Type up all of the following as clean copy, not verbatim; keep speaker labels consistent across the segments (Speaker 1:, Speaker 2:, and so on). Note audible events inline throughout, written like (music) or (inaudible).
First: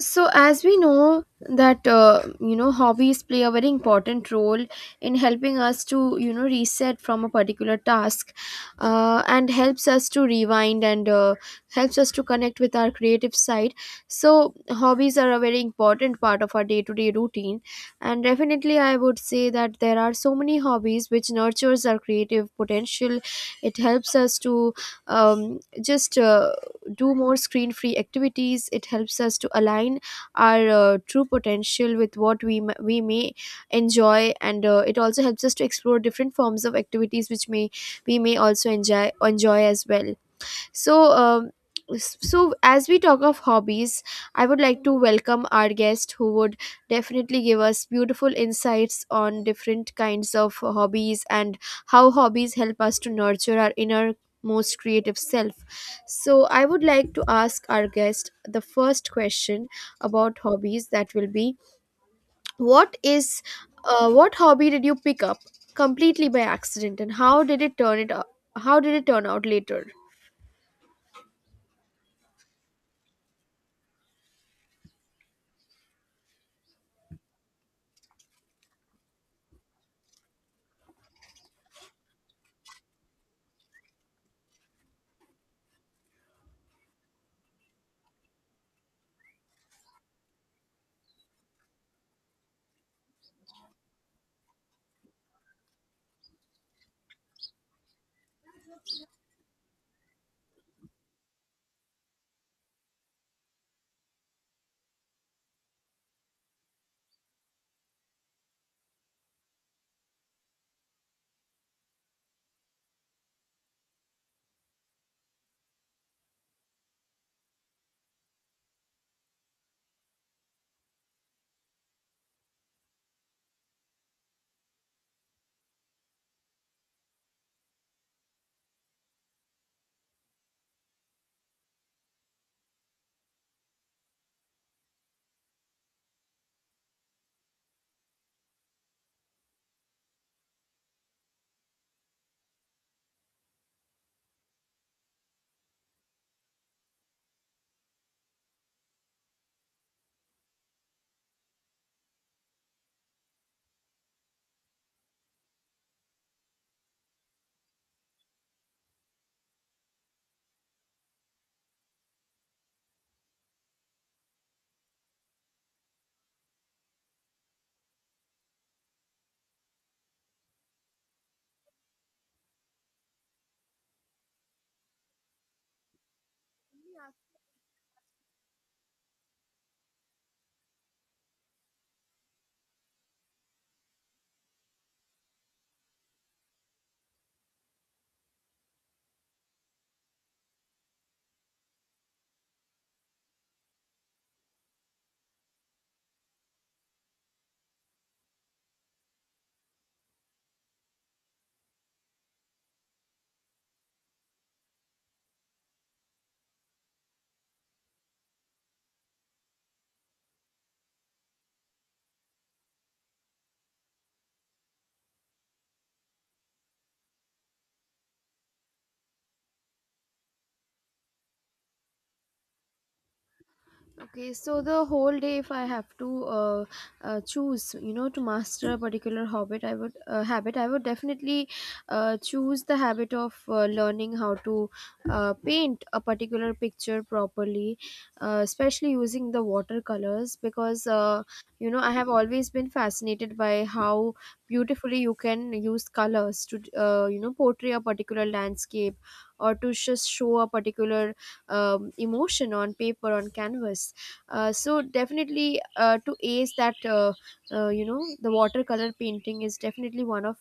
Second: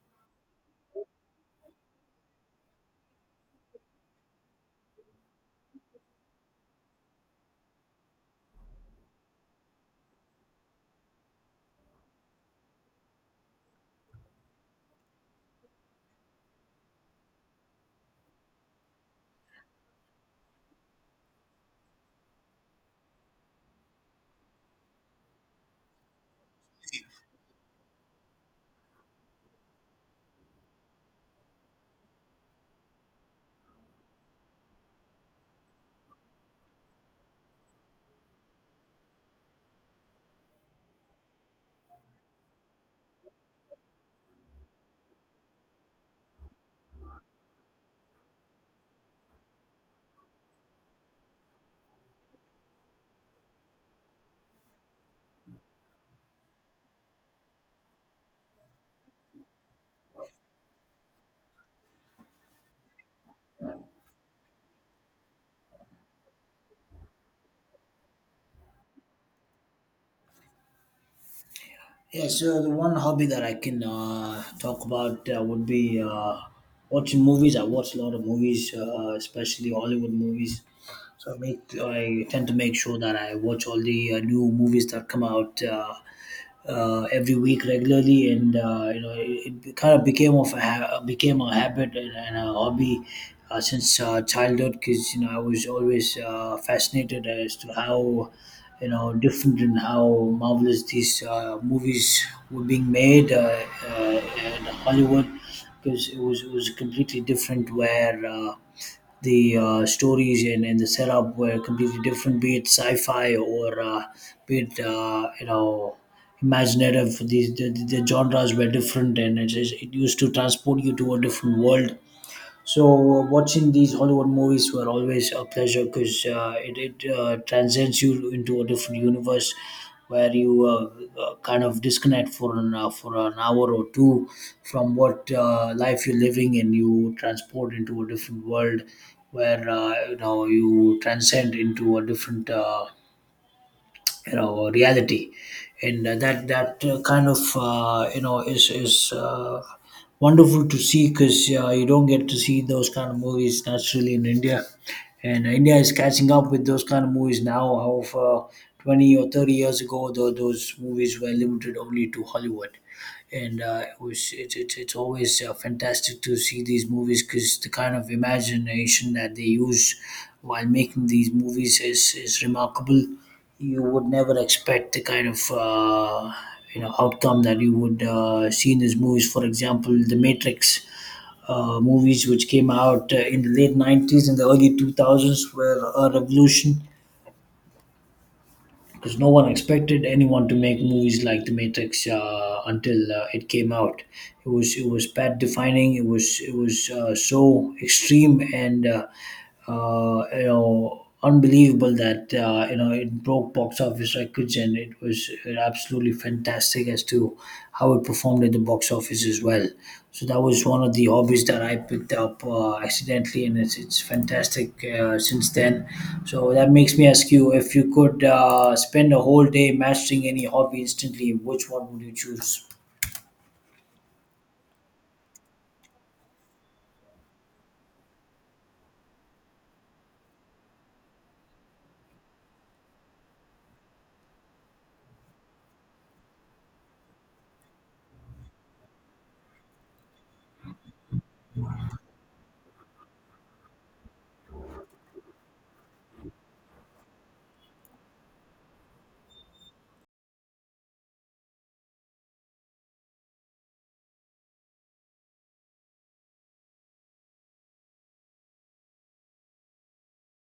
Speaker 1: So as we know that hobbies play a very important role in helping us to reset from a particular task and helps us to rewind and helps us to connect with our creative side. So hobbies are a very important part of our day-to-day routine, and definitely I would say that there are so many hobbies which nurtures our creative potential. It helps us to just do more screen free activities. It helps us to align our true potential with what we may enjoy, and it also helps us to explore different forms of activities which may we may also enjoy as well. So, um, s- so as we talk of hobbies, I would like to welcome our guest who would definitely give us beautiful insights on different kinds of hobbies and how hobbies help us to nurture our inner most creative self. So, I would like to ask our guest the first question about hobbies. That will be, what is, what hobby did you pick up completely by accident and how did it how did it turn out later?
Speaker 2: Yeah, so the one hobby that I can talk about would be watching movies. I watch a lot of movies, especially Hollywood movies. So I tend to make sure that I watch all the new movies that come out every week regularly, and you know it kind of became a habit and a hobby since childhood because you know I was always fascinated as to how you know different and how marvelous these movies were being made in Hollywood because it was completely different where the stories and the setup were completely different, be it sci-fi or be it you know imaginative. These the, the the genres were different and it used to transport you to a different world. So watching these Hollywood movies were always a pleasure because it, it transcends you into a different universe where you kind of disconnect for an hour or two from what life you're living, and you transport into a different world where you know you transcend into a different you know reality. And that that kind of you know is wonderful to see because you don't get to see those kind of movies naturally in India, and India is catching up with those kind of movies now. However, 20 or 30 years ago, though those movies were limited only to Hollywood, and it was it's always fantastic to see these movies because the kind of imagination that they use while making these movies is remarkable. You would never expect the kind of you know outcome that you would see in these movies. For example, The Matrix. Movies which came out in the late 90s and the early 2000s were a revolution because no one expected anyone to make movies like The Matrix until it came out. It was path defining. It was so extreme and you know unbelievable that you know it broke box office records, and it absolutely absolutely fantastic as to how it performed at the box office as well. So that was one of the hobbies that I picked up accidentally, and it's fantastic since then. So that makes me ask you, if you could spend a whole day mastering any hobby instantly, which one would you choose?
Speaker 1: Okay, so the whole day, if I have to uh, choose, you know, to master a particular habit, I would I would definitely choose the habit of learning how to paint a particular picture properly, especially using the watercolors. Because you know I have always been fascinated by how beautifully you can use colors to, you know, portray a particular landscape or to just show a particular emotion on paper on canvas. So definitely to ace that, you know, the watercolor painting is definitely one of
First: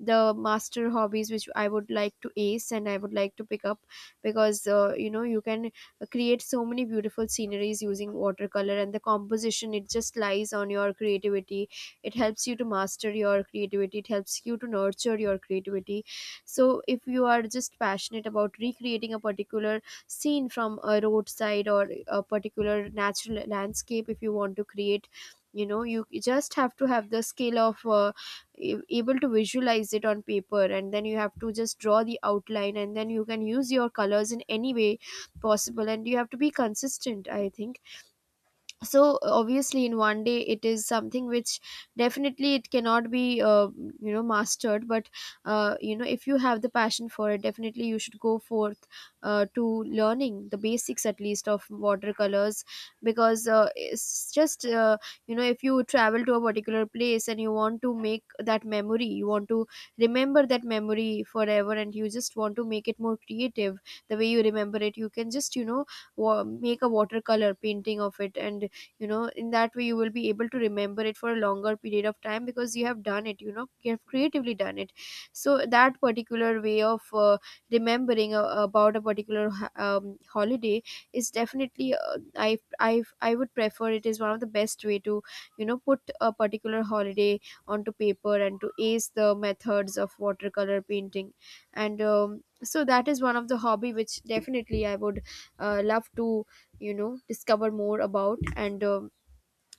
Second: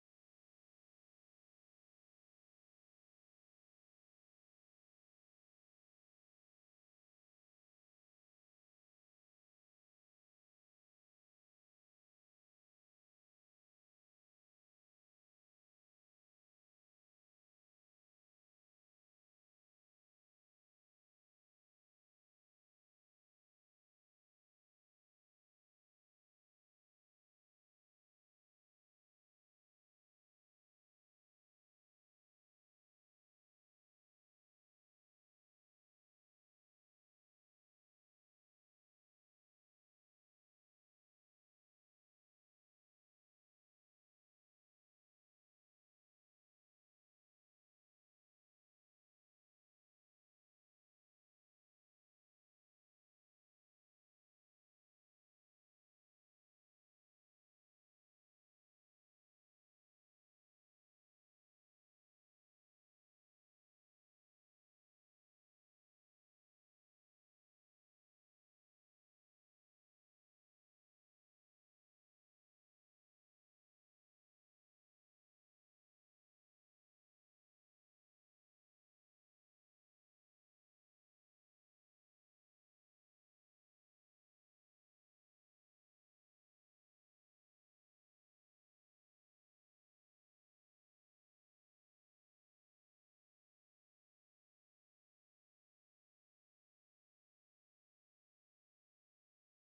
Speaker 1: the master hobbies which I would like to ace and I would like to pick up. Because you know you can create so many beautiful sceneries using watercolor, and the composition, it just lies on your creativity. It helps you to master your creativity, it helps you to nurture your creativity. So if you are just passionate about recreating a particular scene from a roadside or a particular natural landscape, if you want to create, you know, you just have to have the skill of able to visualize it on paper, and then you have to just draw the outline and then you can use your colors in any way possible, and you have to be consistent, I think. So obviously in one day it is something which definitely it cannot be you know mastered. But you know if you have the passion for it, definitely you should go forth to learning the basics at least of watercolors. Because it's just, you know, if you travel to a particular place and you want to make that memory, you want to remember that memory forever and you just want to make it more creative the way you remember it, you can just, you know, make a watercolor painting of it, and, you know, in that way you will be able to remember it for a longer period of time because you have done it, you know, you have creatively done it. So that particular way of remembering about a particular holiday is definitely, i I would prefer, it is one of the best way to, you know, put a particular holiday onto paper and to ace the methods of watercolor painting. And so that is one of the hobby which definitely I would love to, you know, discover more about. And uh,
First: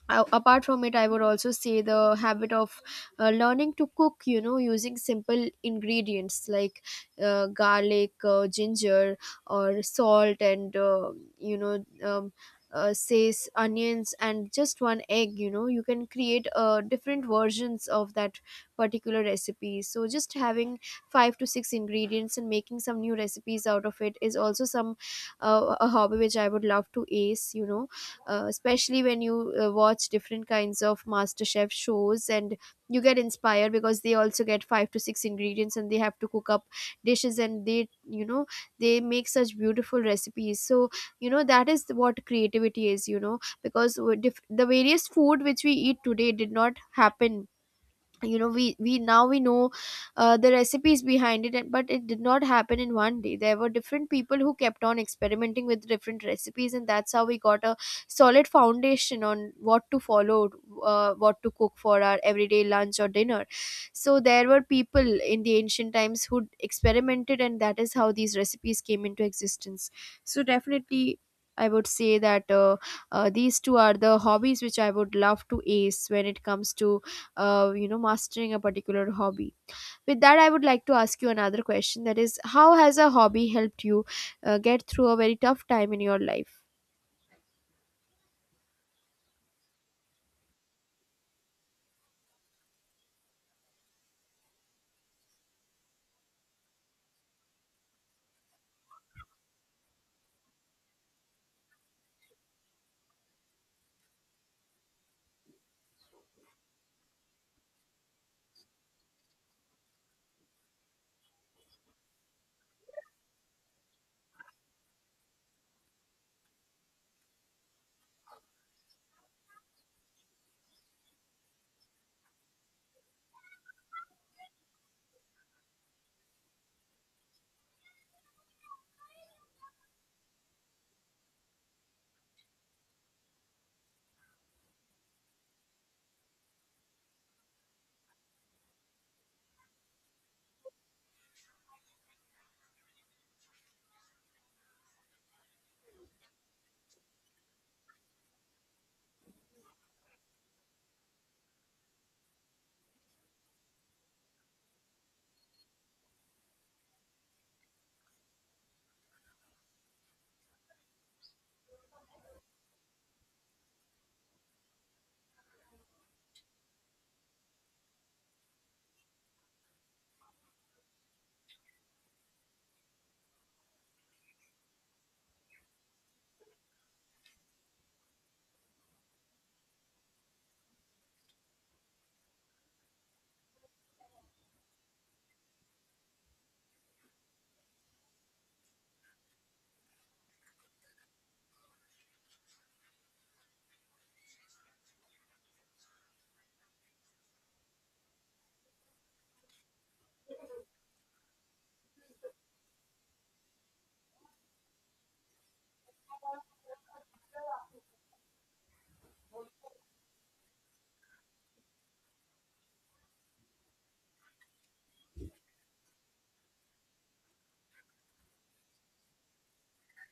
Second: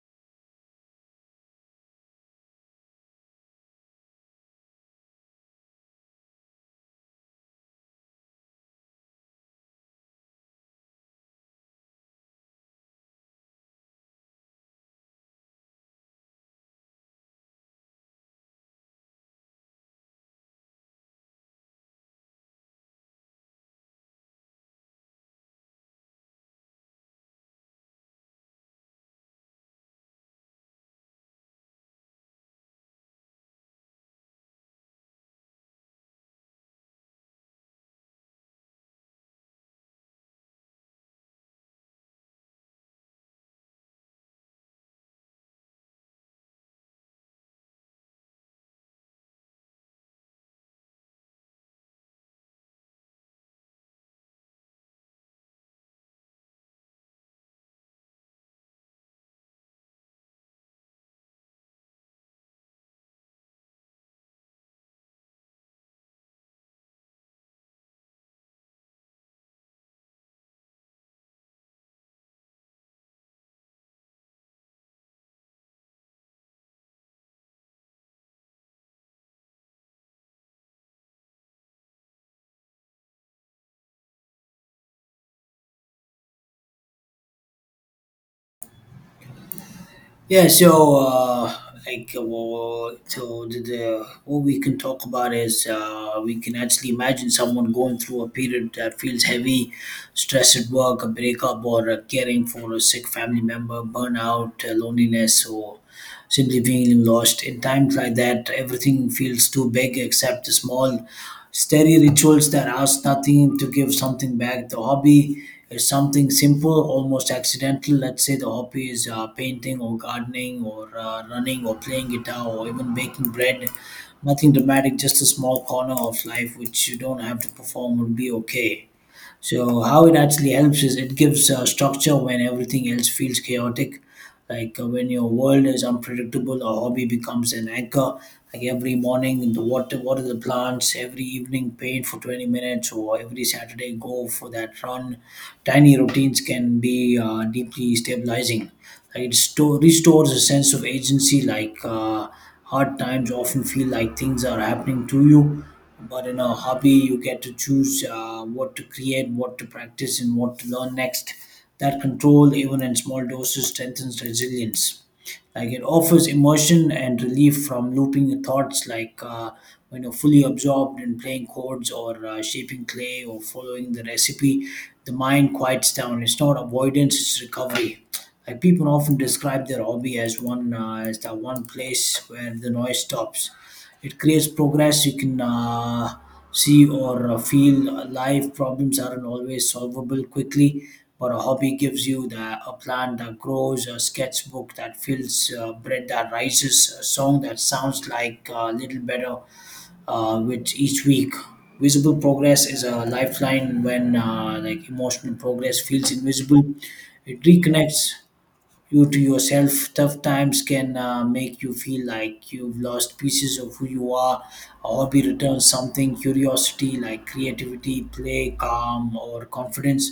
Speaker 1: a- apart from it, I would also say the habit of learning to cook, you know, using simple ingredients like garlic, ginger or salt and you know um, says onions and just one egg, you know, you can create different versions of that particular recipe. So just having five to six ingredients and making some new recipes out of it is also some, a hobby which I would love to ace, you know. Especially when you watch different kinds of master chef shows and you get inspired, because they also get five to six ingredients and they have to cook up dishes, and they, you know, they make such beautiful recipes. So, you know, that is what creativity is, you know, because the various food which we eat today did not happen, you know, we now we know the recipes behind it, but it did not happen in one day. There were different people who kept on experimenting with different recipes and that's how we got a solid foundation on what to follow, what to cook for our everyday lunch or dinner. So there were people in the ancient times who experimented and that is how these recipes came into existence. So definitely I would say that these two are the hobbies which I would love to ace when it comes to you know mastering a particular hobby. With that I would like to ask you another question, that is, how has a hobby helped you get through a very tough time in your life?
Speaker 2: Yeah, so so the what we can talk about is we can actually imagine someone going through a period that feels heavy, stress at work, a breakup, or caring for a sick family member, burnout, loneliness. So simply feeling lost. In times like that, everything feels too big except the small, steady rituals that ask nothing to give something back. The hobby is something simple, almost accidental. Let's say the hobby is painting or gardening or running or playing guitar or even baking bread. Nothing dramatic, just a small corner of life which you don't have to perform would be okay. So how it actually helps is it gives structure when everything else feels chaotic. When your world is unpredictable, a hobby becomes an anchor. Like every morning, water the plants. Every evening, paint for 20 minutes, or every Saturday, go for that run. Tiny routines can be deeply stabilizing. Like restores a sense of agency. Hard times often feel like things are happening to you, but in a hobby you get to choose what to create, what to practice, and what to learn next. That control, even in small doses, strengthens resilience. Like it offers immersion and relief from looping thoughts. When you're fully absorbed in playing chords or shaping clay or following the recipe, the mind quiets down. It's not avoidance; it's recovery. Like people often describe their hobby as one as that one place where the noise stops. It creates progress you can see or feel. Life problems aren't always solvable quickly, but a hobby gives you a plant that grows, a sketchbook that fills, bread that rises, a song that sounds like a little better with each week. Visible progress is a lifeline when emotional progress feels invisible. It reconnects you to yourself. Tough times can make you feel like you've lost pieces of who you are. A hobby returns something, curiosity, like creativity, play, calm, or confidence.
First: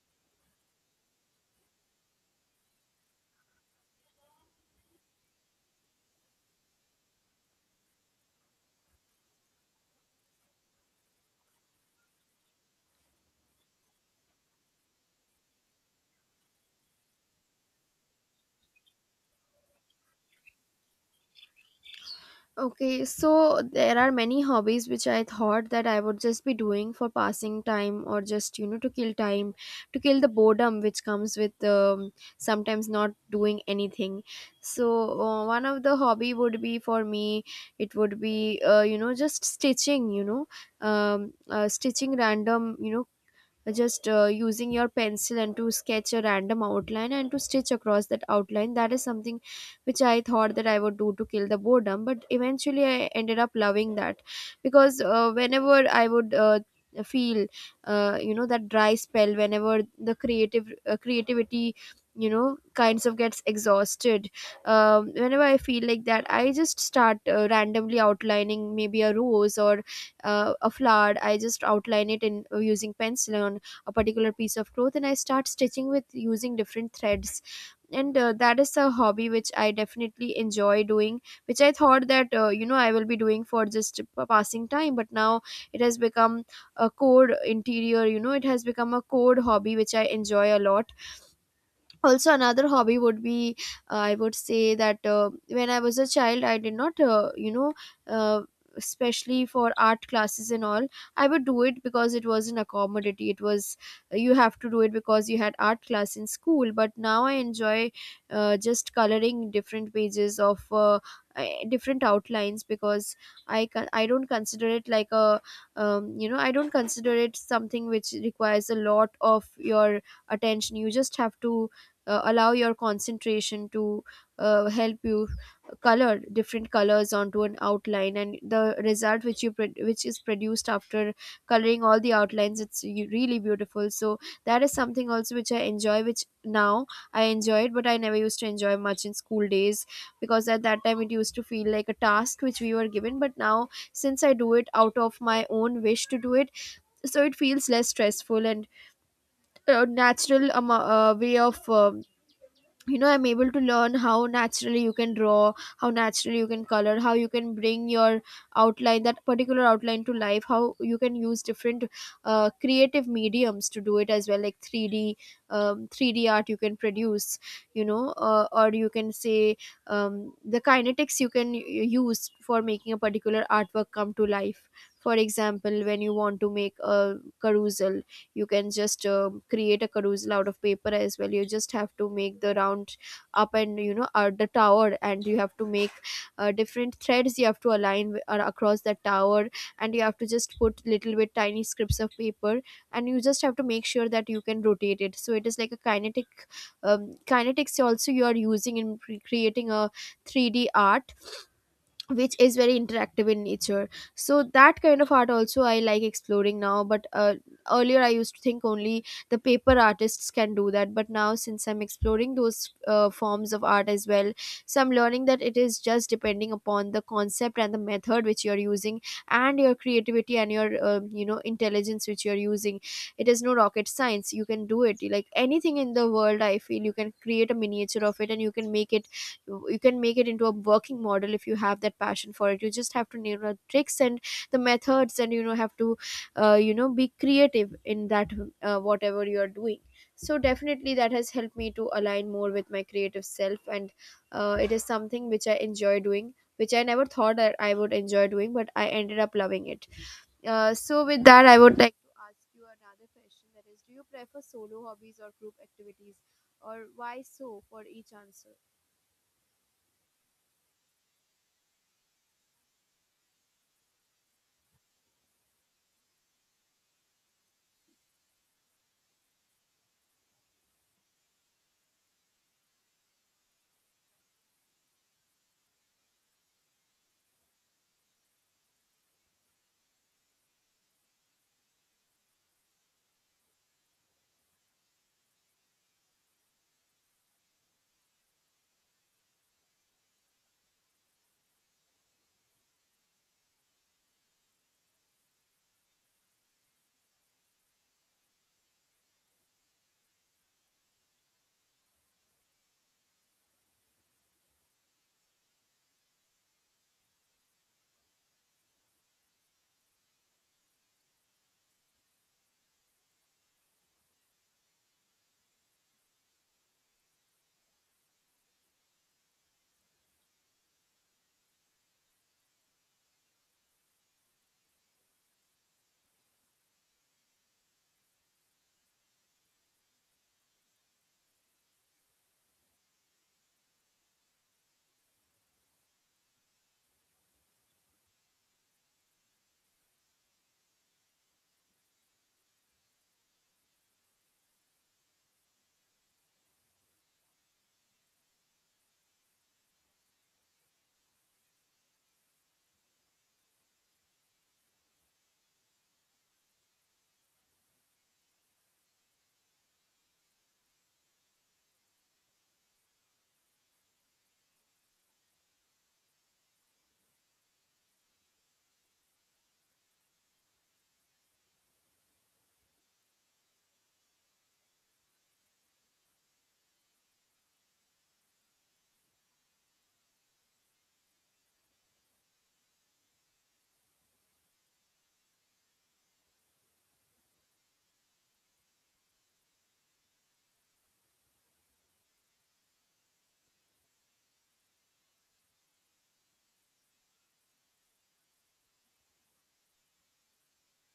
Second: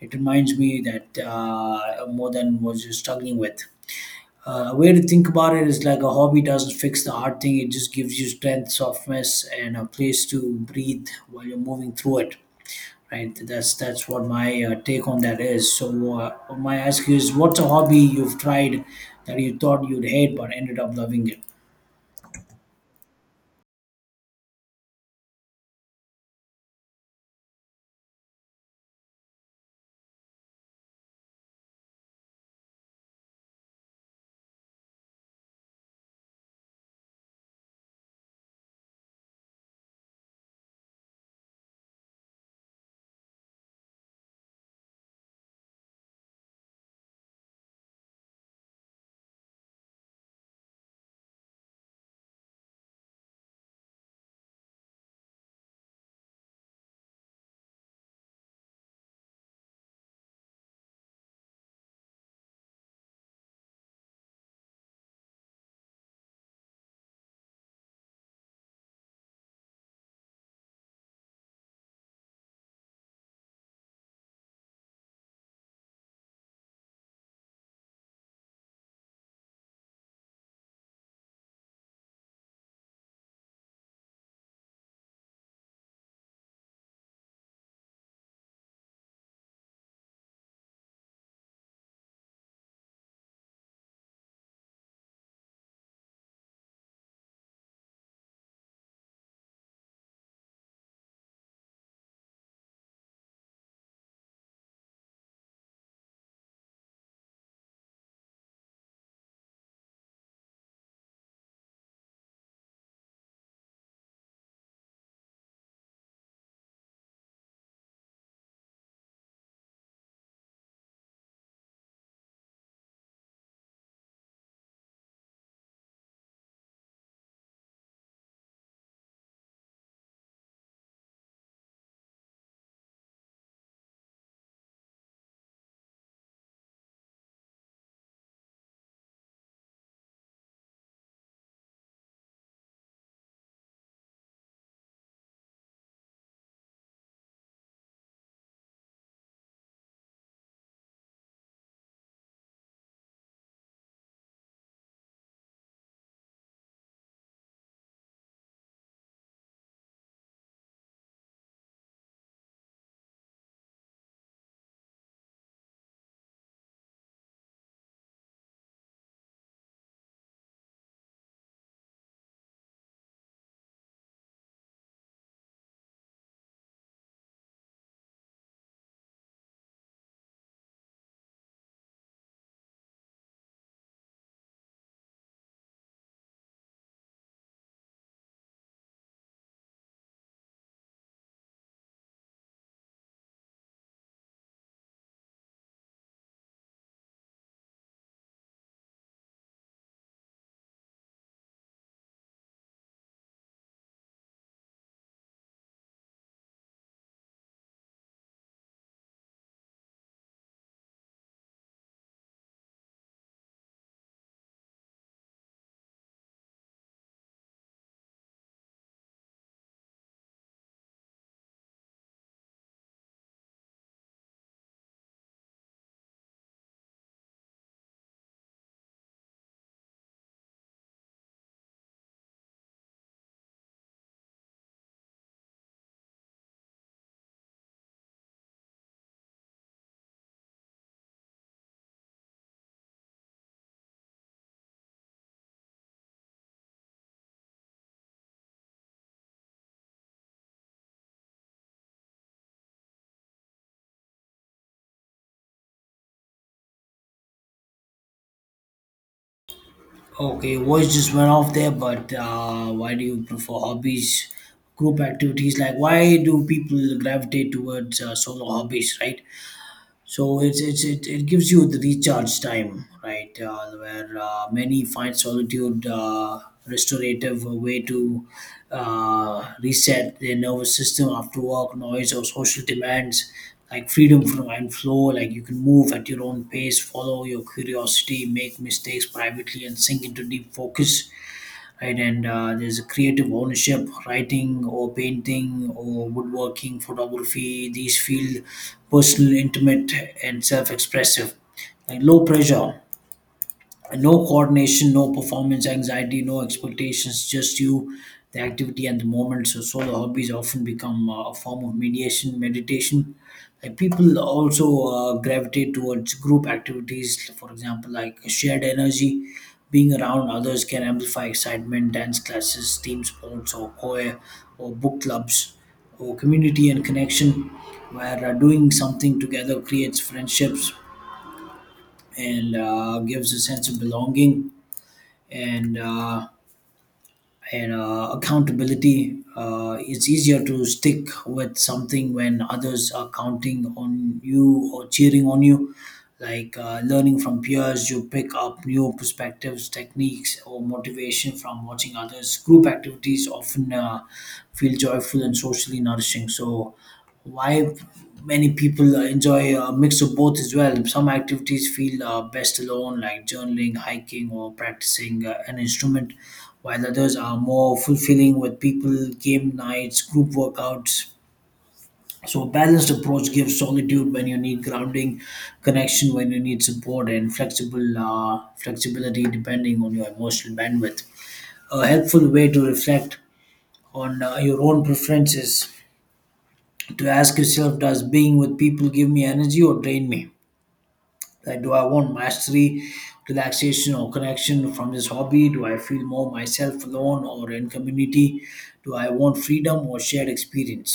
Speaker 2: It reminds me that more than what you're struggling with. A way to think about it is like a hobby doesn't fix the hard thing, it just gives you strength, softness, and a place to breathe while you're moving through it. Right, that's what my take on that is. So, my ask is, what's a hobby you've tried that you thought you'd hate but ended up loving it?
Speaker 1: Okay, so there are many hobbies which I thought that I would just be doing for passing time, or just, you know, to kill time, to kill the boredom which comes with, sometimes not doing anything. So, one of the hobby would be for me, it would be, you know, just stitching, you know, stitching random, you know, just using your pencil and to sketch a random outline and to stitch across that outline, that is something which I thought that I would do to kill the boredom, but eventually I ended up loving that. Because whenever I would feel you know that dry spell, whenever the creative creativity, you know, kinds of gets exhausted, whenever I feel like that, I just start randomly outlining maybe a rose or a flower, I just outline it in, using pencil on a particular piece of cloth, and I start stitching with using different threads. And that is a hobby which I definitely enjoy doing, which I thought that, you know, I will be doing for just passing time, but now it has become a core interior, you know, it has become a core hobby which I enjoy a lot. Also, another hobby would be, I would say that when I was a child I did not, you know, uh, especially for art classes and all, I would do it because it was an accommodity, it was, you have to do it because you had art class in school. But now I enjoy just coloring different pages of uh, different outlines, because I don't consider it like a, you know, I don't consider it something which requires a lot of your attention. You just have to allow your concentration to help you color different colors onto an outline, and the result which which is produced after coloring all the outlines, it's really beautiful. So that is something also which I enjoy, which now I enjoy it, but I never used to enjoy much in school days, because at that time it used to feel like a task which we were given. But now since I do it out of my own wish to do it, so it feels less stressful and natural way of you know I'm able to learn how naturally you can draw, how naturally you can color, how you can bring your outline, that particular outline, to life, how you can use different creative mediums to do it as well, like 3D, 3D art you can produce, you know, or you can say, the kinetics you can use for making a particular artwork come to life. For example, when you want to make a carousel, you can just, create a carousel out of paper as well. You just have to make the round up and, you know, the tower, and you have to make different threads, you have to align across that tower, and you have to just put little bit tiny strips of paper, and you just have to make sure that you can rotate it so it is like a kinetic kinetics also you are using in creating a 3D art which is very interactive in nature. So that kind of art also I like exploring now. But earlier I used to think only the paper artists can do that, but now since I'm exploring those forms of art as well. So I'm learning that it is just depending upon the concept and the method which you're using, and your creativity and your intelligence which you're using. It is no rocket science. You can do it like anything in the world, I feel. You can create a miniature of it and you can make it. You can make it into a working model if you have that passion for it. You just have to know the tricks and the methods, and have to be creative in that, whatever you are doing. So definitely that has helped me to align more with my creative self. And it is something which I enjoy doing, which I never thought that I would enjoy doing, but I ended up loving it. So with that, I would like to ask you another question, that is, do you prefer solo hobbies or group activities, or why so for each answer?
Speaker 2: Okay, voice just went off there, but why do you prefer hobbies, group activities? Like, why do people gravitate towards solo hobbies, right? So it gives you the recharge time, right? Where Many find solitude restorative, a way to reset their nervous system after work noise or social demands, like freedom from and flow. Like you can move at your own pace, follow your curiosity, make mistakes privately, and sink into deep focus, right? And there's a creative ownership, writing or painting or woodworking, photography. These feel personal, intimate, and self-expressive. Like low pressure, no coordination, no performance anxiety, no expectations, just you, the activity, and the moment. So, solo hobbies often become a form of mediation, meditation. Like people also gravitate towards group activities, for example, like shared energy. Being around others can amplify excitement, dance classes, team sports, or choir, or book clubs, or community and connection, where doing something together creates friendships and gives a sense of belonging and uh, and accountability. It's easier to stick with something when others are counting on you or cheering on you. Learning from peers, you pick up new perspectives, techniques, or motivation from watching others. Group activities often feel joyful and socially nourishing. So, why many people enjoy a mix of both as well. Some activities feel best alone, like journaling, hiking, or practicing an instrument, while others are more fulfilling with people, game nights, group workouts. So, a balanced approach gives solitude when you need grounding, connection when you need support, and flexible flexibility depending on your emotional bandwidth. A helpful way to reflect on your own preferences, to ask yourself, does being with people give me energy or drain me? Like Do I want mastery, relaxation, or connection from this hobby? Do I feel more myself alone or in community? Do I want freedom or shared experience?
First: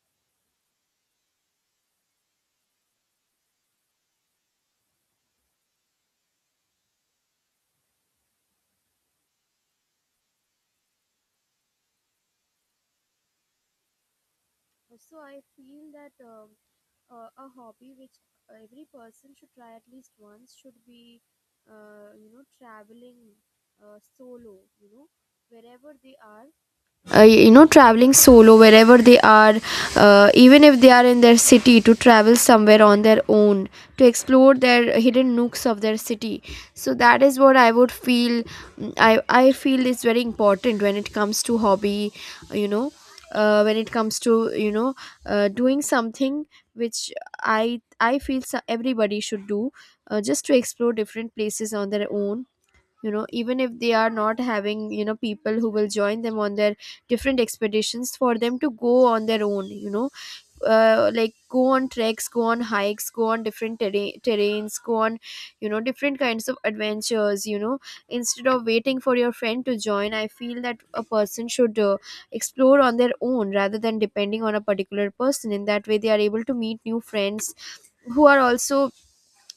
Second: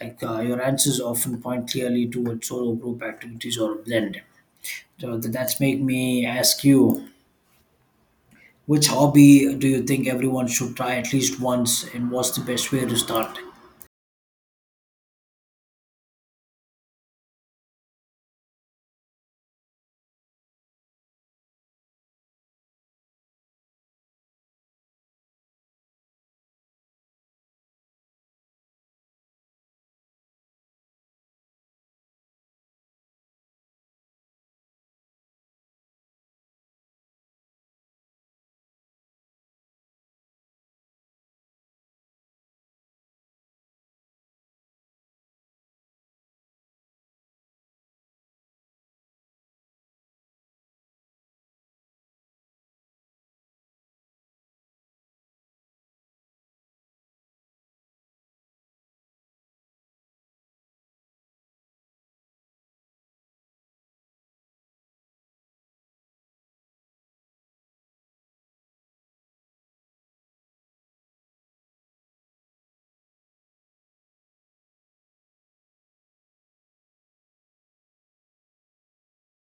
Speaker 2: Your answers often point clearly towards solo group activities or a blend. So that's make me ask you, which hobby do you think everyone should try at least once, and what's the best way to start?
Speaker 1: So I feel that a hobby which every person should try at least once should be, traveling solo. You know, wherever they are, traveling solo wherever they are, even if they are in their city, to travel somewhere on their own, to explore their hidden nooks of their city. So that is what I would feel, I feel, is very important when it comes to hobby. you know when it comes to doing something which i I feel, so, everybody should do, just to explore different places on their own. You know, even if they are not having people who will join them on their different expeditions, for them to go on their own, like go on treks, go on hikes, go on different terrains, go on different kinds of adventures. Instead of waiting for your friend to join, I feel that a person should explore on their own rather than depending on a particular person. In that way they are able to meet new friends who are also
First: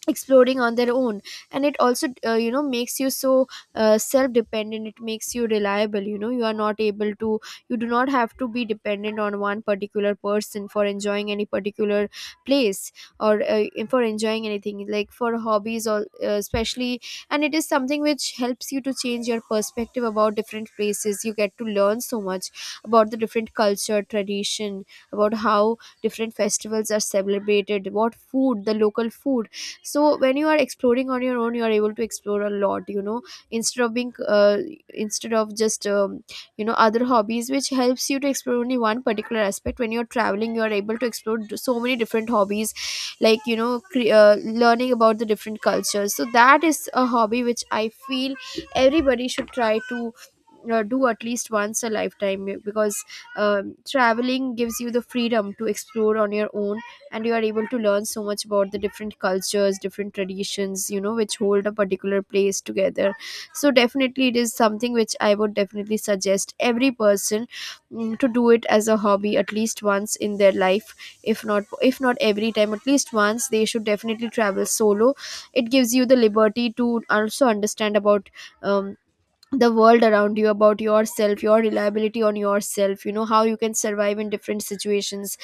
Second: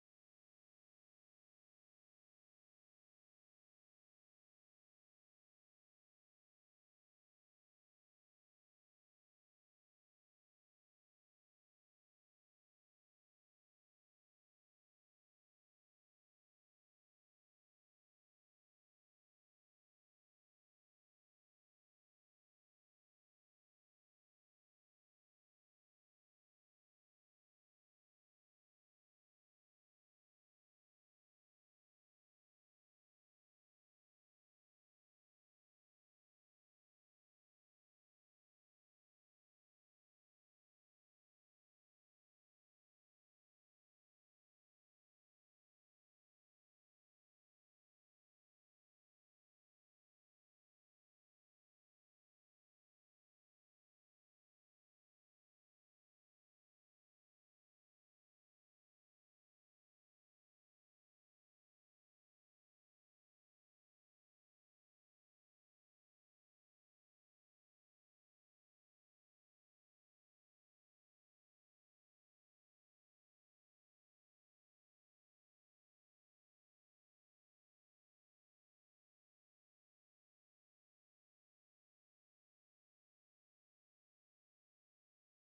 Speaker 1: exploring on their own. And it also makes you so self dependent. It makes you reliable. You know, you are not able to, you do not have to be dependent on one particular person for enjoying any particular place, or for enjoying anything, like for hobbies, or especially. And it is something which helps you to change your perspective about different places. You get to learn so much about the different culture, tradition, about how different festivals are celebrated, what food, the local food. So when you are exploring on your own, you are able to explore a lot. You know, instead of being instead of just you know, other hobbies which helps you to explore only one particular aspect, when you're traveling you are able to explore so many different hobbies, like, you know, learning about the different cultures. So that is a hobby which I feel everybody should try to do at least once a lifetime, because traveling gives you the freedom to explore on your own, and you are able to learn so much about the different cultures, different traditions, you know, which hold a particular place together. So definitely it is something which I would definitely suggest every person, to do it as a hobby at least once in their life. If not, if not every time, at least once they should definitely travel solo. It gives you the liberty to also understand about um, the world around you, about yourself, your reliability on yourself, you know, how you can survive in different situations.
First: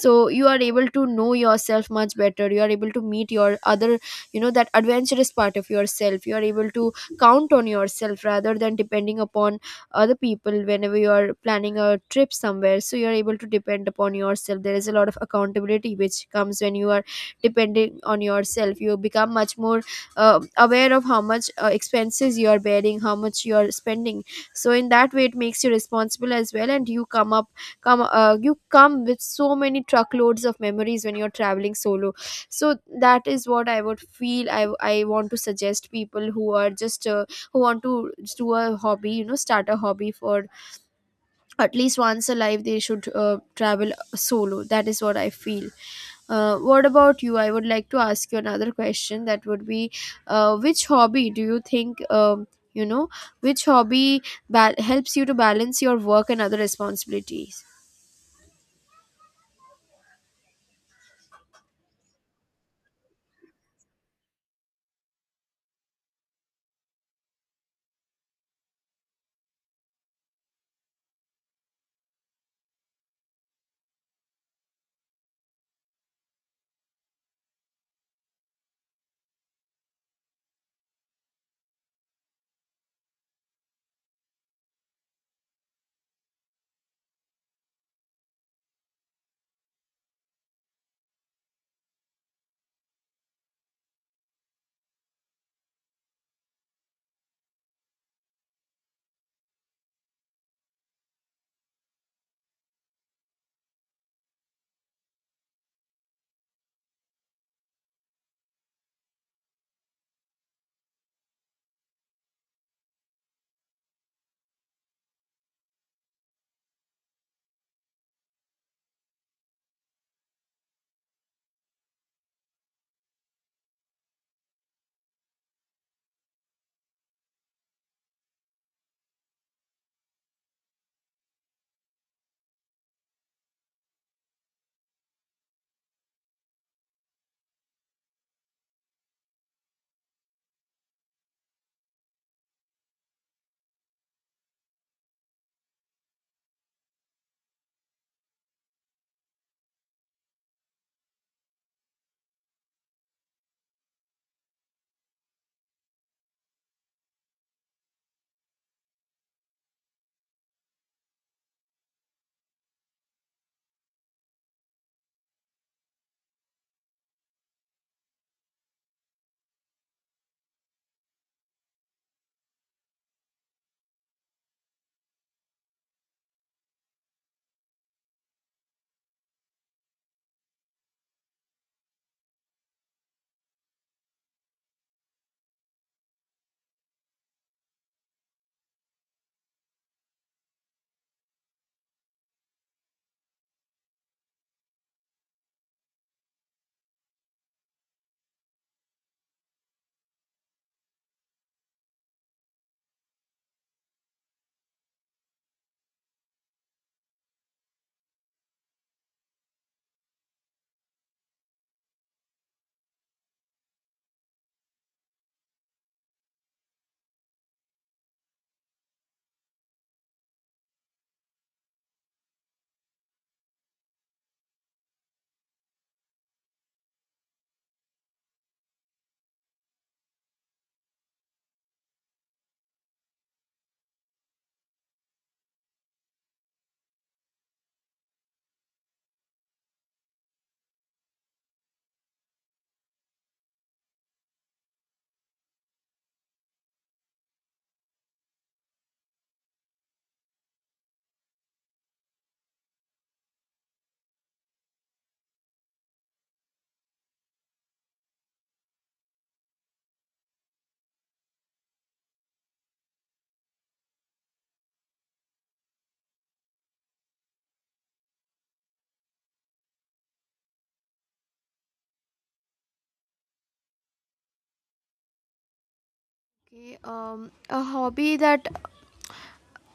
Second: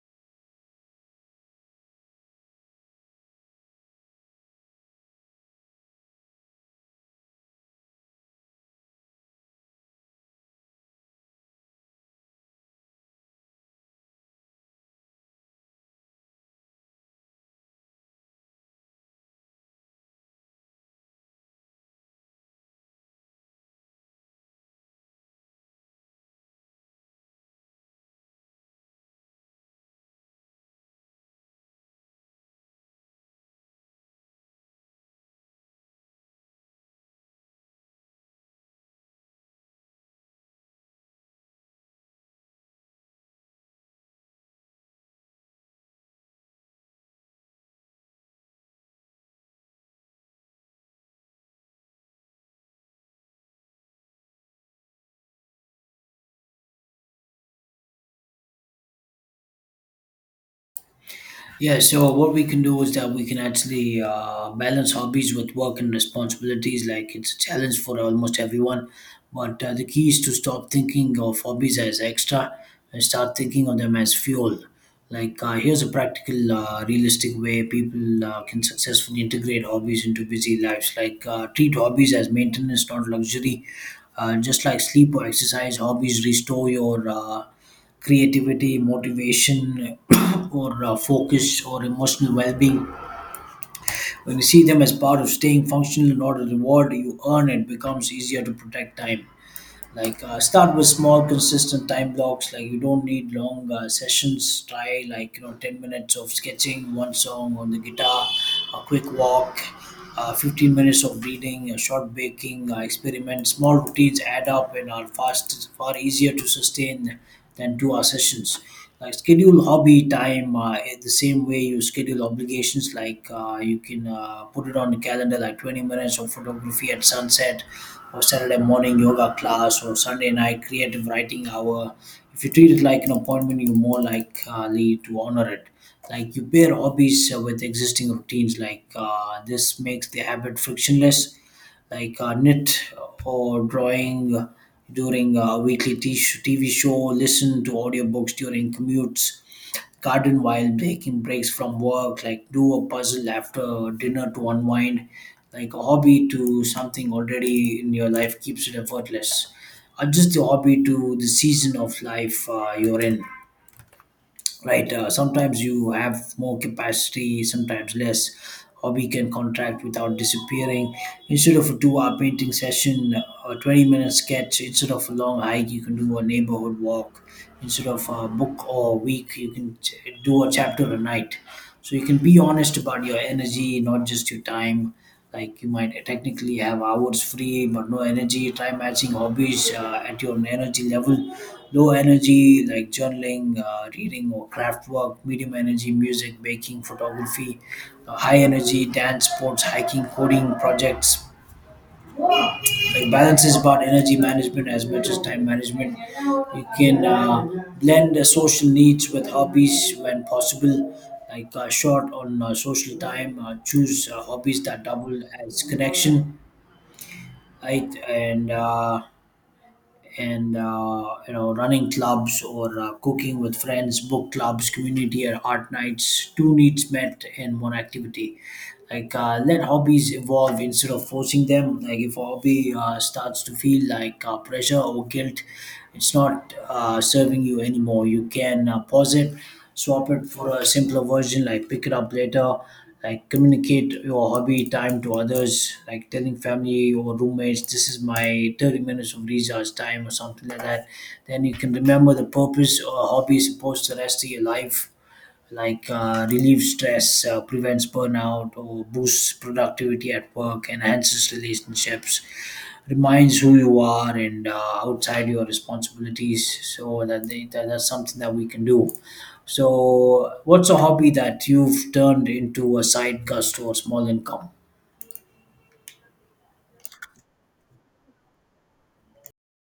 Speaker 1: So you are able to know yourself much better. You are able to meet your other, you know, that adventurous part of yourself. You are able to count on yourself rather than depending upon other people whenever you are planning a trip somewhere. So you are able to depend upon yourself. There is a lot of accountability which comes when you are depending on yourself. You become much more aware of how much expenses you are bearing, how much you are spending. So in that way it makes you responsible as well. And you come up, come you come with so many truckloads of memories when you're traveling solo. So that is what I would feel. I want to suggest people who are just who want to do a hobby, you know, start a hobby, for at least once a life they should travel solo. That is what I feel. What about you? I would like to ask you another question. That would be, which hobby do you think, you know, which hobby helps you to balance your work and other responsibilities?
Speaker 2: Yeah, so what we can do is that we can actually balance hobbies with work and responsibilities. Like it's a challenge for almost everyone, but the key is to stop thinking of hobbies as extra and start thinking of them as fuel. Here's a practical, realistic way people can successfully integrate hobbies into busy lives. Treat hobbies as maintenance, not luxury. Just like sleep or exercise, hobbies restore your creativity, motivation, (coughs) (clears throat) or focus or emotional well-being. When you see them as part of staying functional, not a reward you earn, it becomes easier to protect time. Start with small, consistent time blocks. Like you don't need long sessions. Try, like, you know, 10 minutes of sketching, one song on the guitar, a quick walk, 15 minutes of reading, a short baking experiment. Small routines add up and are fast far easier to sustain than 2 hour sessions. Like schedule hobby time in the same way you schedule obligations. You can put it on the calendar, like 20 minutes of photography at sunset, or Saturday morning yoga class, or Sunday night creative writing hour. If you treat it like an appointment, you're more likely to honor it. Like you pair hobbies with existing routines. This makes the habit frictionless. Knit or drawing during a weekly TV show, listen to audiobooks during commutes, garden while taking breaks from work, like do a puzzle after dinner to unwind. Like a hobby to something already in your life keeps it effortless. Adjust your hobby to the season of life you're in, right? Sometimes you have more capacity, sometimes less. Hobby can contract without disappearing. Instead of a 2 hour painting session, a 20-minute sketch. Instead of a long hike, you can do a neighborhood walk. Instead of a book or a week, you can do a chapter a night. So you can be honest about your energy, not just your time. Like you might technically have hours free but no energy. Try matching hobbies at your energy level. Low energy, like journaling, reading, or craft work. Medium energy, music, baking, photography. High energy, dance, sports, hiking, coding projects. Like balance is about energy management as much as time management. You can blend the social needs with hobbies when possible. Short on social time, choose hobbies that double as connection, right? And You know, running clubs, or cooking with friends, book clubs, community, or art nights, two needs met in one activity. Let hobbies evolve instead of forcing them. Like if a hobby starts to feel like pressure or guilt, it's not serving you anymore. You can pause it, swap it for a simpler version, like pick it up later. Like communicate your hobby time to others, like telling family or roommates, this is my 30 minutes of recharge time, or something like that. Then you can remember the purpose or hobby is supposed to rest of your life. Relieves stress, prevents burnout, or boosts productivity at work, enhances relationships, reminds who you are, and outside your responsibilities. So that, that's something that we can do. So, what's a hobby that you've turned into a side gust or small income?
Speaker 1: Okay, a hobby that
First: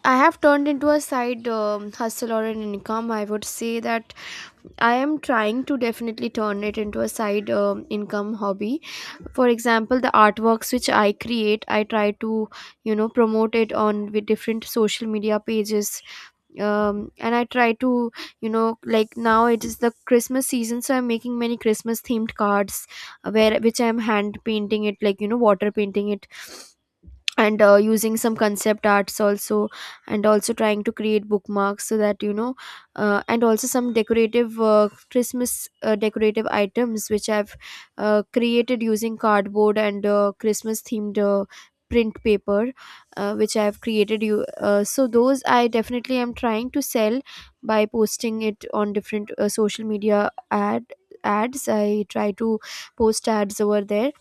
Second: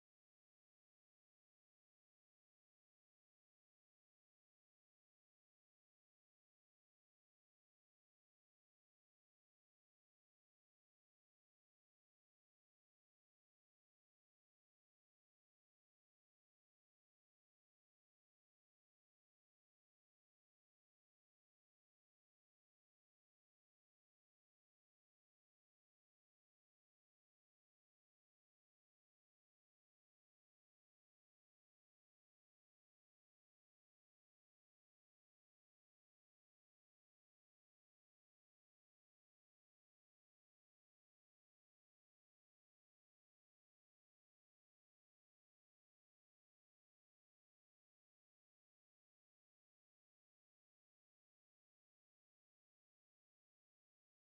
Speaker 1: I have turned into a side hustle or an income. I would say that I am trying to definitely turn it into a side income hobby. For example, the artworks which I create, I try to, you know, promote it on with different social media pages. And I try to, like, now it is the Christmas season, so I'm making many Christmas themed cards, where which I'm hand painting it, like, you know, water painting it, and using some concept arts also, and also trying to create bookmarks so that you know, and also some decorative Christmas decorative items which I've created using cardboard and Christmas themed print paper which I have created. You So those I definitely am trying to sell by posting it on different social media ad ads. I try to post ads over there.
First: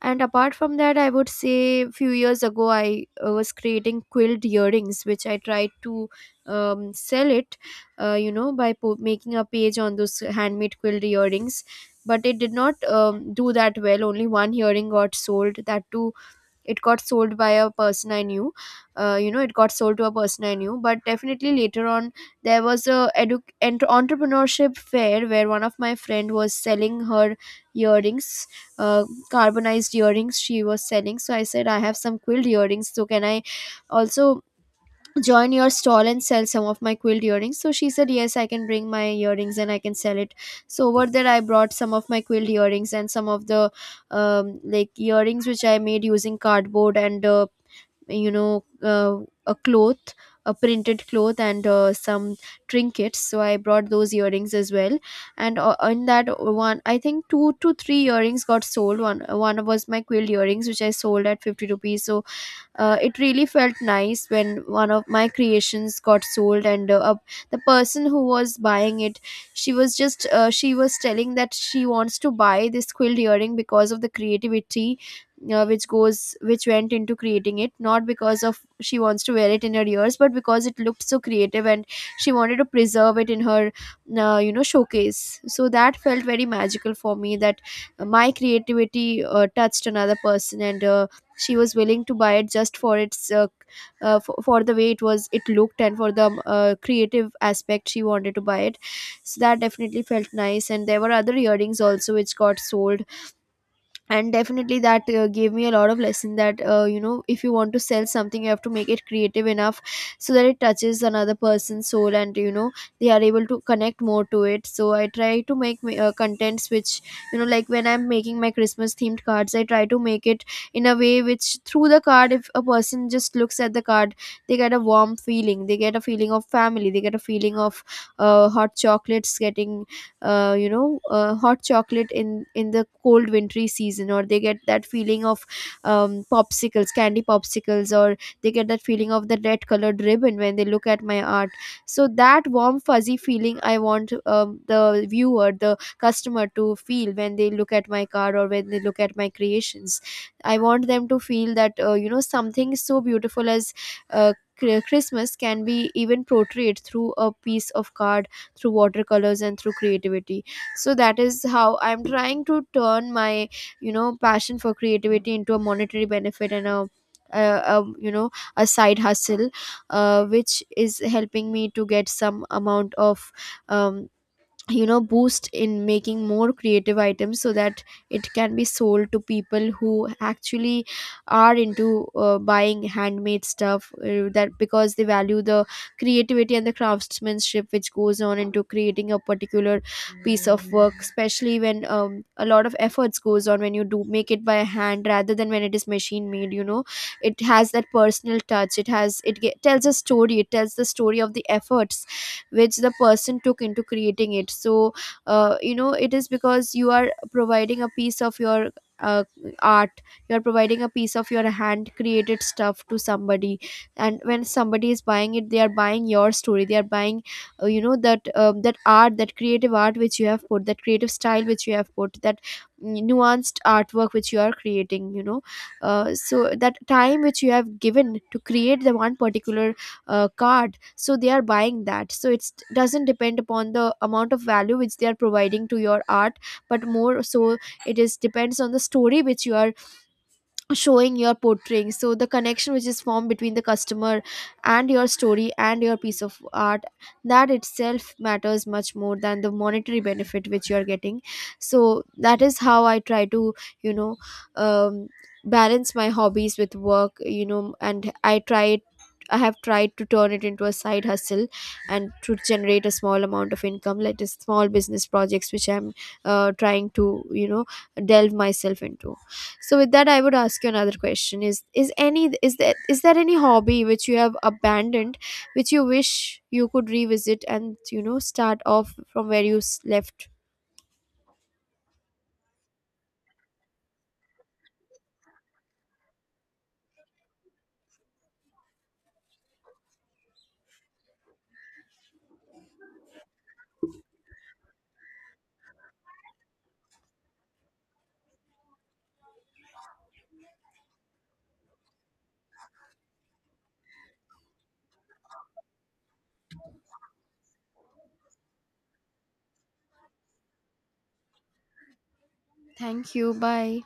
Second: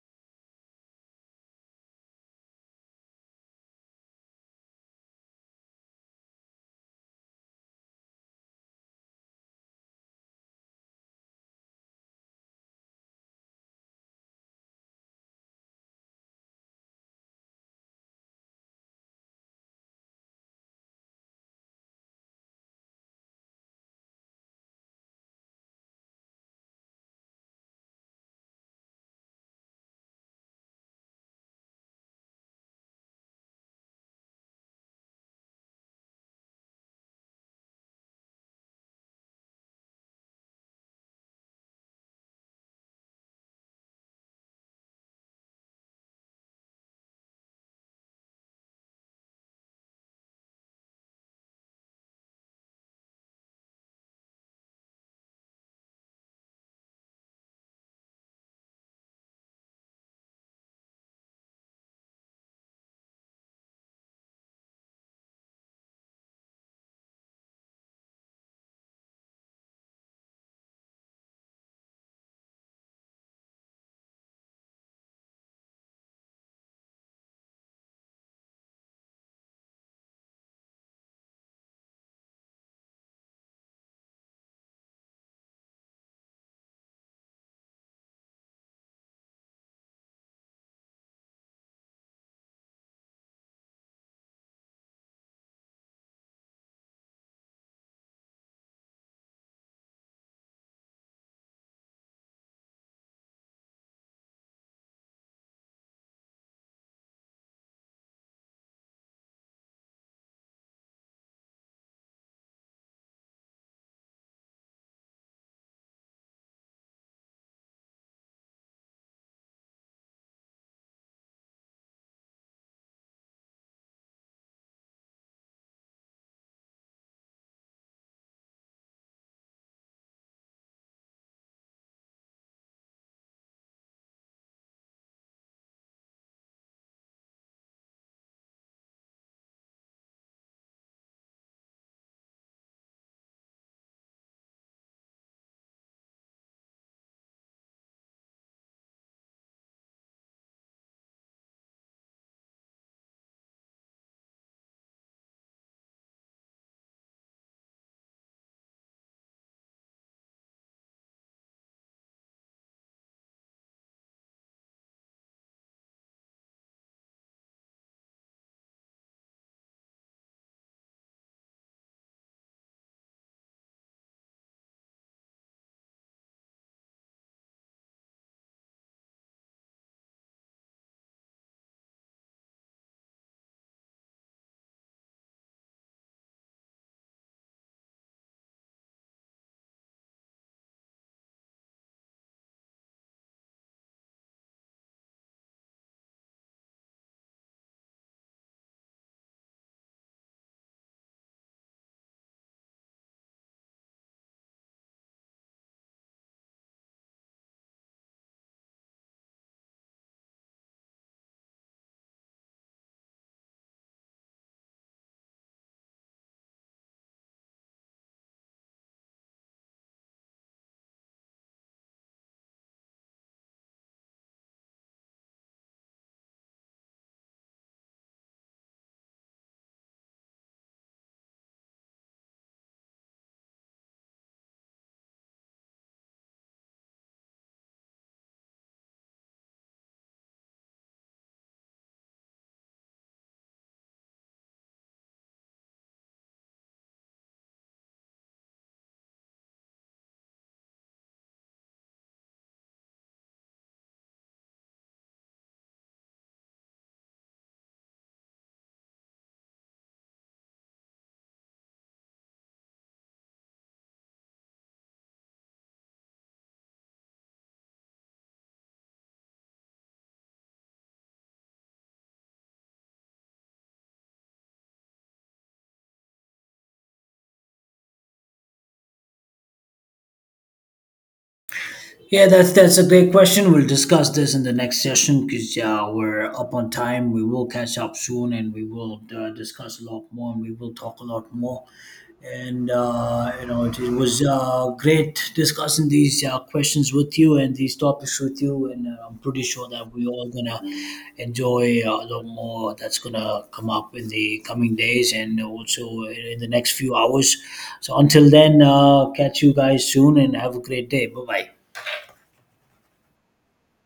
Speaker 1: And apart from that, I would say, few years ago I was creating quilt earrings, which I tried to sell it, by making a page on those handmade quilt earrings. But it did not do that well. Only one earring got sold, that too, it got sold by a person I knew. It got sold to a person I knew. But definitely later on, there was a entrepreneurship fair where one of my friend was selling her earrings, uh, carbonized earrings she was selling. So I said, I have some quilt earrings, so can I also join your stall and sell some of my quilt earrings? So she said yes, I can bring my earrings and I can sell it. So over there I brought some of my quilt earrings and some of the like earrings which I made using cardboard and you know uh, a cloth, a printed cloth, and some trinkets, so I brought those earrings as well. And in that one, I think two to three earrings got sold. One was my quilt earrings, which I sold at 50 rupees. So it really felt nice when one of my creations got sold. And the person who was buying it, she was just she was telling that she wants to buy this quilt earring because of the creativity which went into creating it, not because of she wants to wear it in her ears, but because it looked so creative and she wanted to preserve it in her showcase. So that felt very magical for me, that my creativity touched another person. And she was willing to buy it just for its for the way it was, it looked, and for the creative aspect she wanted to buy it. So that definitely felt nice, and there were other earrings also which got sold. And definitely that gave me a lot of lesson, that if you want to sell something, you have to make it creative enough so that it touches another person's soul, and you know they are able to connect more to it. So I try to make my, contents which, you know, like when I'm making my Christmas themed cards, I try to make it in a way which, through the card, if a person just looks at the card, they get a warm feeling, they get a feeling of family, they get a feeling of hot chocolates getting, hot chocolate in the cold wintry season, or they get that feeling of popsicles, candy popsicles, or they get that feeling of the red colored ribbon when they look at my art. So that warm fuzzy feeling I want, the viewer, the customer to feel when they look at my card or when they look at my creations. I want them to feel that something so beautiful as uh, Christmas can be even portrayed through a piece of card, through watercolors and through creativity. So that is how I'm trying to turn my, you know, passion for creativity into a monetary benefit and a a, you know, a side hustle, which is helping me to get some amount of um, boost in making more creative items, so that it can be sold to people who actually are into buying handmade stuff, that because they value the creativity and the craftsmanship which goes on into creating a particular piece of work, especially when a lot of efforts goes on when you do make it by hand rather than when it is machine made. You know, it has that personal touch, it has, it tells a story. It tells the story of the efforts which the person took into creating it. So it is, because you are providing a piece of your uh, art, you are providing a piece of your hand created stuff to somebody, and when somebody is buying it, they are buying your story. They are buying that that art, that creative art which you have put, that creative style which you have put, that nuanced artwork which you are creating. You know, so that time which you have given to create the one particular card, so they are buying that. So it doesn't depend upon the amount of value which they are providing to your art, but more so, it is, depends on the story which you are showing, your are portraying. So the connection which is formed between the customer and your story and your piece of art, that itself matters much more than the monetary benefit which you're getting. So that is how I try to, you know, um, balance my hobbies with work. You know, and I try, I have tried to turn it into a side hustle and to generate a small amount of income, like the small business projects which I'm trying to, you know, delve myself into. So with that, I would ask you another question: is there, is there any hobby which you have abandoned, which you wish you could revisit and, you know, start off from where you left?
Speaker 2: Yeah, that's a great question. We'll discuss this in the next session because we're up on time. We will catch up soon, and we will discuss a lot more, and we will talk a lot more. And you know, it was great discussing these questions with you and these topics with you. And I'm pretty sure that we all gonna enjoy a lot more that's gonna come up in the coming days and also in the next few hours. So until then, catch you guys soon, and have a great day. Bye bye.
Speaker 1: Thank you. Bye.